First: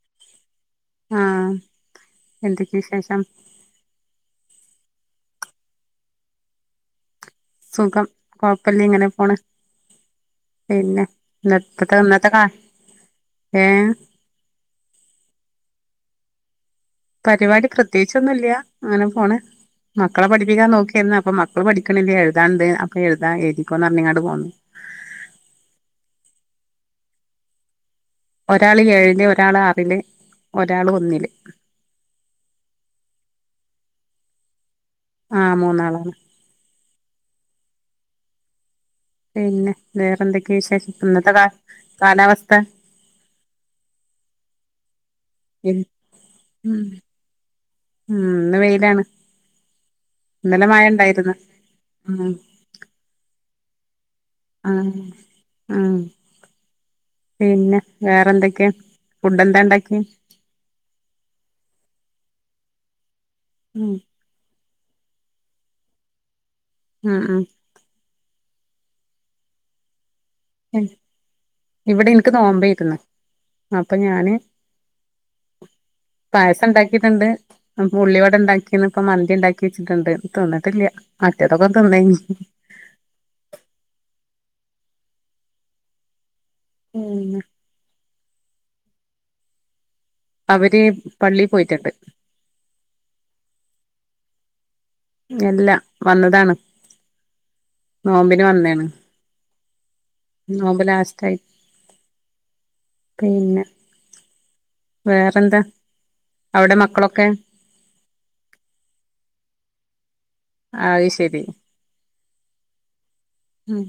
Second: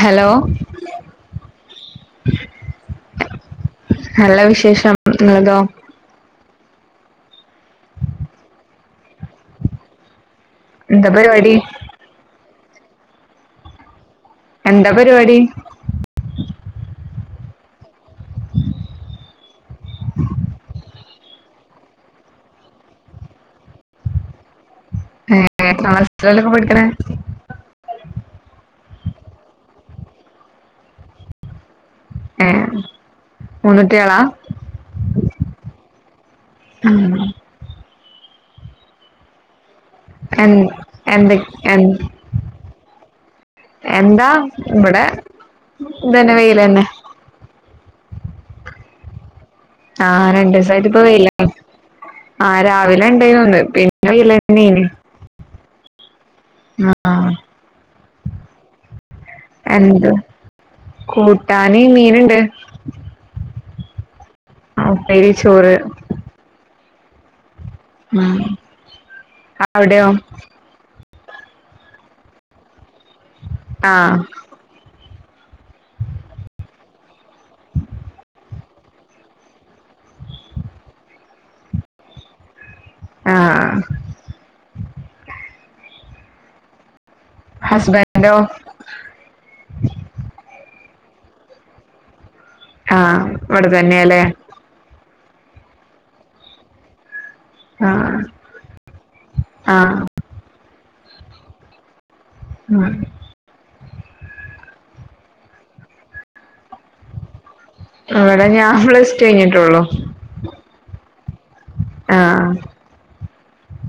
Hello ആഹ് എന്തൊക്കെ വിശേഷം നല്ല വിശേഷം ങ്ങൾതോ സുഖം കൊഴ്പ്പല്ല ങ്ങനെ പോണ് പിന്നെ എന്താ പരിപാടി ന്ന് പ്പ താ ന്നത്തെ കാണ് ഏഹ് എന്താ പരിപാടി പരിപാടി പ്രത്യേകിച്ചൊന്നും ഇല്ല്യാ അങ്ങനെ പോണ്, മക്കളെ പഠിപ്പിക്കാൻ നോക്കെയാരുന്ന് അപ്പൊ മക്കള് പഠിക്കണില്ല എഴുതാൻണ്ട് അപ്പൊ എഴുതാൻ എഴുതിക്കോന്ന് പറഞ്ഞ് ഇങ്ങാട്ട് പോന്ന് [unintelligible] പഠിക്കണെ ഒരാള് ഏഴിൽ ഒരാള് ആറില് ഒരാള് ഒന്നില് ഏഹ് മൂന്നുട്യോളാ? ആഹ് മൂന്നാളാണ് പിന്നെ വേറെന്തൊക്കെ എൻ വിശേഷം ന്നത്ത എന്ത് കാ എൻ കാലാവസ്ഥ എന്താ ഇവിടെ ഉം ഇതന്നെ ഉം വെയിലന്നെ ഇന്ന് വെയിലാണ്. ആഹ് ഇന്നലെ മഴ രണ്ടീസായിട്ടിപ്പോ ഉണ്ടായിരുന്നു വെയിലല്ലെ ഉം ആഹ് രാവിലെ ഉണ്ടായിരുന്നുന്ന് [unintelligible] ആഹ് ആഹ് ആഹ് പിന്നെ വേറെന്തൊക്കെയാ ഫുഡ് എന്താ ഉണ്ടാക്കിയെ എന്ത് കൂട്ടാന് മീന്ണ്ട് മ് തരിചോറ് മ് മ് അവിടെയോ ഇവടെ എനക്ക് നോമ്പായിരുന്ന് അപ്പ ആഹ് ഞാന് പായസണ്ടാക്കീട്ട്ണ്ട് പ്പൊ ഉള്ളിവട ണ്ടാക്കീന് പ്പം മന്തി ണ്ടാക്കി വെച്ചിട്ട്ണ്ട് തിന്ന്ട്ടില്ല മറ്റേതൊക്കെ തിന്നയ്ഞ്ഞ്. ആഹ് ഉം ഹസ്ബൻ ന്റോ അവര് പള്ളീ പോയിറ്റൊണ്ട് ആഹ് വടെതന്നെയല്ലേ ഇല്ല വന്നതാണ് ആ നോമ്പിന് വന്നേണ് ആഹ് നോമ്പ് ലാസ്റ്റായി ഉം പിന്ന വേറെന്താ? അവിടെ മക്കളൊക്കെ ഇവടെ ഞാൻ പ്ലസ് ടു കഴിഞ്ഞിട്ടൊള്ളു. അത് ശെ രി. ആഹ് ഉം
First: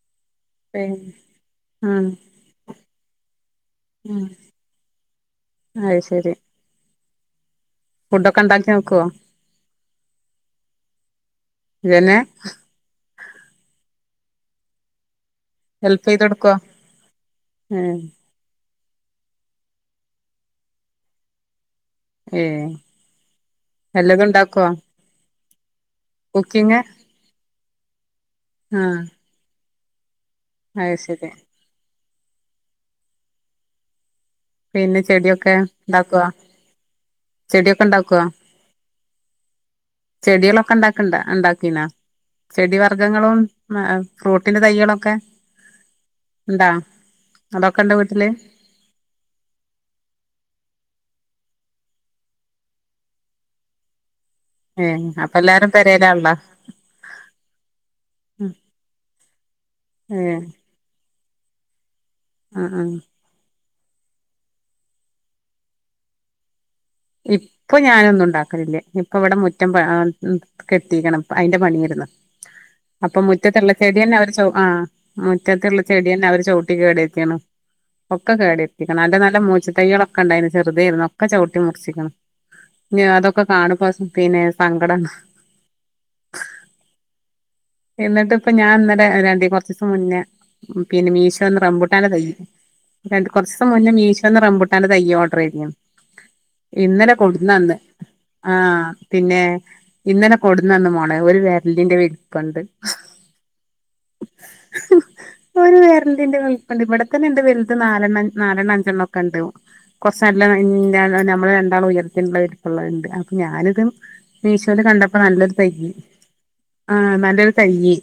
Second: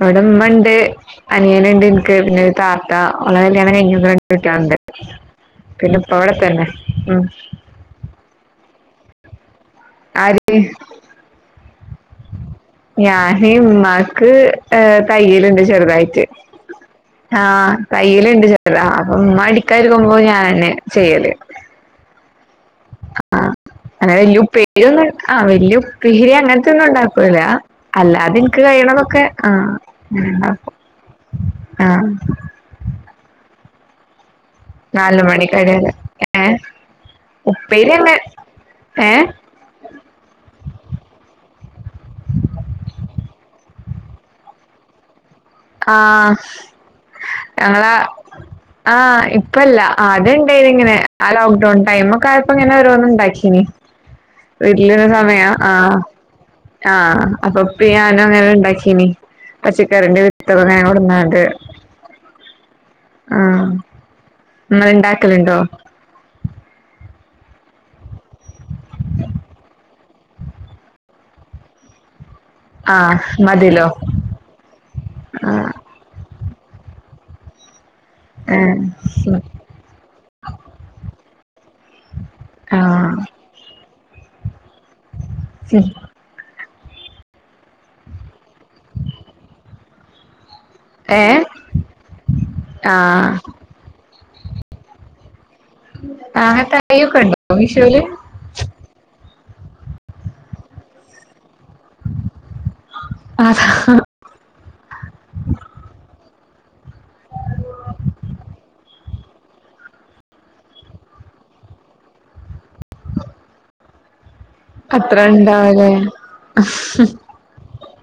ഇവിടെമ്മണ്ട് പിന്നെ അനിയനുണ്ട് ഉം എനക്ക് പിന്നെ ഒരു താത്ത അവള കല്യാണം കഴിഞ്ഞ് ഉം രണ്ട് കുട്ടികളുണ്ട് പിന്നെ അത് ഇപ്പ ശരി അവിടെ തന്നെ മ് ഫുഡൊക്കെ ഉണ്ടാക്കി നോക്കോ ആര് ഇതെന്നെ ഞാന് ഉമ്മാക്ക് കയ്യിലിണ്ട് ഹെൽപ് ചെയ്ത് ചെറ്തായിട്ട് കൊടുക്കുവോ ആ ഏ കയ്യിലിണ്ട് ചെറ്തായിട്ട് അല്ലാ ഇമ്മ അടിക്കാൻ ഇരിക്കുമ്പോ ഞാൻ തന്നെ ചെയ്യല് മ് വല്ലതും ഇണ്ടാക്കോ ആ വല്ല്യേ ഉപ് പ്പേരി അങ്ങനെത്തെ ഒന്നും ഇണ്ടാക്കൂല അല്ല അത് ഇന്ക് ആഹ് കഴിയ്ണതൊക്കെ ആ അത് ശരി [unintelligible] ആ പിന്നെ നാല് ചെടിയൊക്കെ മണിക്ക് ഇണ്ടാക്കോ [unintelligible] ഏ ചെടിയൊക്കെ ഉപ്പേര്യൊക്കെ ഇണ്ടാക്കോ ഏ ഒക്കെ ഇണ്ടാക്ണ്ടോ, ഇണ്ടാകീന്നോ ചെടി വർഗ്ഗങ്ങളും ഏ ഫ്രൂട്ട് ന്റെ തൈയേളൊക്കെ ആ അതൊക്കെ ഞങ്ങളെ ഇണ്ടോ വീട്ടില് ആ ഇപ്പല്ല ആദ്യം ഇണ്ടായിന് ഇങ്ങനെ ആ ലോക്ക് ഡൌൺ ടൈമൊക്കെ ആയപ്പോ ഇങ്ങനെ ഓരോന്ന് ഇണ്ടാകീന്ന് ഏഹ് വീട്ടിലിരുന്ന അപ്പൊ സമയം എല്ലാരും ആ പെരേലാൺല്ലോ ആ അപ്പൊ ഇപ്പേം ഞാനും അങ്ങനെ ഇണ്ടാകീന്ന് പച്ചക്കറിന്റെ വിത്ത് [unintelligible] എ മ് ഇങ്ങള്ണ്ടാക്കാല്ണ്ടോ? ഇപ്പൊ ഞാനൊന്നും ഇണ്ടാകലില്ല ഇപ്പൊ ഇവിടെ മുറ്റം ഏ കെട്ടീക്ണ് അയ്‌ന്റെ പണിയേര് ന്ന് ആഹ് അപ്പൊ മുറ്റത്ത്ള്ള മതിലോ ചെടിന്നെ അവര് ചൗ ആ ആഹ് മുറ്റത്ത്ള്ള ചെടി ന്നെ അവര് ചൗ കുട്ടി കേടര്ത്തെന്നു ഒക്കെ ഏഹ് കേടര്തീക്ണ് നല്ല നല്ല ഉം മൂച്ചി തൈയ്യേള് ഒക്കെ ഇണ്ടായിന്നു ചെറുതെന്നു ഒക്കെ ചൗ [unintelligible] ഇനി ആഹ് അതൊക്കെ കാണുമ്പോ [unintelligible] [unintelligible] സങ്കടം ഉം എന്നിട്ട്പ്പൊ ഞാൻ ഇന്നലെ രണ്ടീ കൊറചീസം മുന്നെ ഏഹ് മീഷോന്ന് റമ്പുട്ടാന് തൈയ് രണ്ട് ആഹ് കൊറച്ചൂസം മുന്നം മീഷോ- ന്ന് റമ്പുട്ടാന്റെ തൈ ഓട- ർചെയ്നി അങ്ങനെ ഇന്നലെ തയ്യൊക്കെ ഉണ്ടോ കൊണ്ടന്നന്ന് മീഷോയില് ആഹ് പിന്നെ ഇന്നലെ കൊട്ന്നന്ന്മോളെ ഒര് വെരലിന്റെ- പ്പൊണ്ട് അതാ ഒരുവെരലിന്റെ ഇവിടെ തന്നെണ്ട് വെല്ത് നാലെണ്ണം നാലെണ്ണം അഞ്ചെണ്ണൊക്കെണ്ട് കൊറച്ച് നല്ല ഞമ്മളരണ്ടാളു ഉയരത്തിനിള്ളത് ഒള്ളേണ്ട് അപ്പം ഞാനിത് മീഷോല് അത്രേണ്ടവല്ലെ ആ ന്നാലൊരുതൈയ്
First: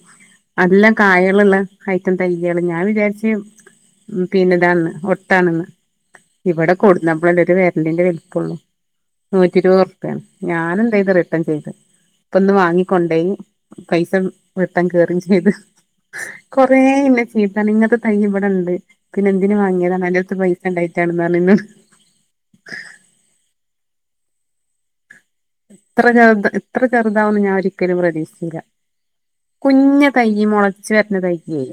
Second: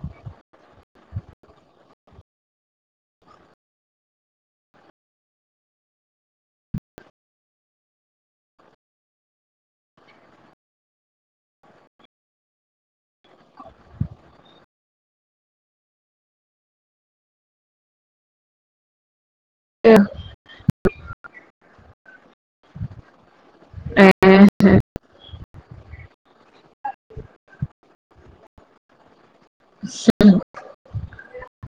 നല്ല കായലുള്ള ഹൈറ്റം തയ്യൽ ഞാവിചാരിച്ച് പിഞ താന്ന് ഒട്ടാണന്ന് ഇവിടെ കൊണ്ടന്നപ്പളല്ലെ ഇത് വെരളിന്റെ വലുപ്പൊള്ളു നൂറ്റിരുപറുപ്യ ഞാനെന്തെയ്ത് റിട്ടൺചെയ്ത് ഇപ്പിന്ന് വാങ്ങികൊണ്ടേയ് പൈസ റിട്ടൺ കേറെംചെയ്ത് കൊറേന്നെ ചീത്തറങ്ങ് ഇങ്ങനത്തെ തൈ ഇവടിണ്ട് പിന്നെന്തിന് വാങ്ങ്യതാ അന്റടുത്ത്പൈസിണ്ടായിട്ടാണ് ന്നോട് [unintelligible] ഇത്ര ചെറുത ഇത്ര ചെറുതാവുന്ന് ഞാനൊരിക്കലും പ്രതീഷിച്ചില്ല കുഞ്ഞ് തൈ മൊളക- ചേട്ടന് വയ്യേ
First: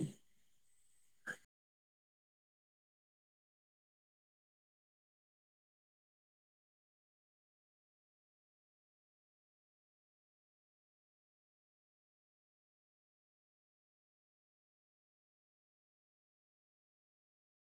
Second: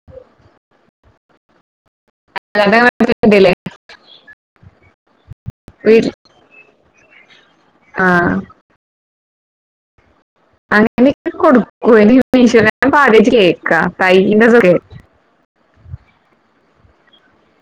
[unintelligible] ആ [unintelligible]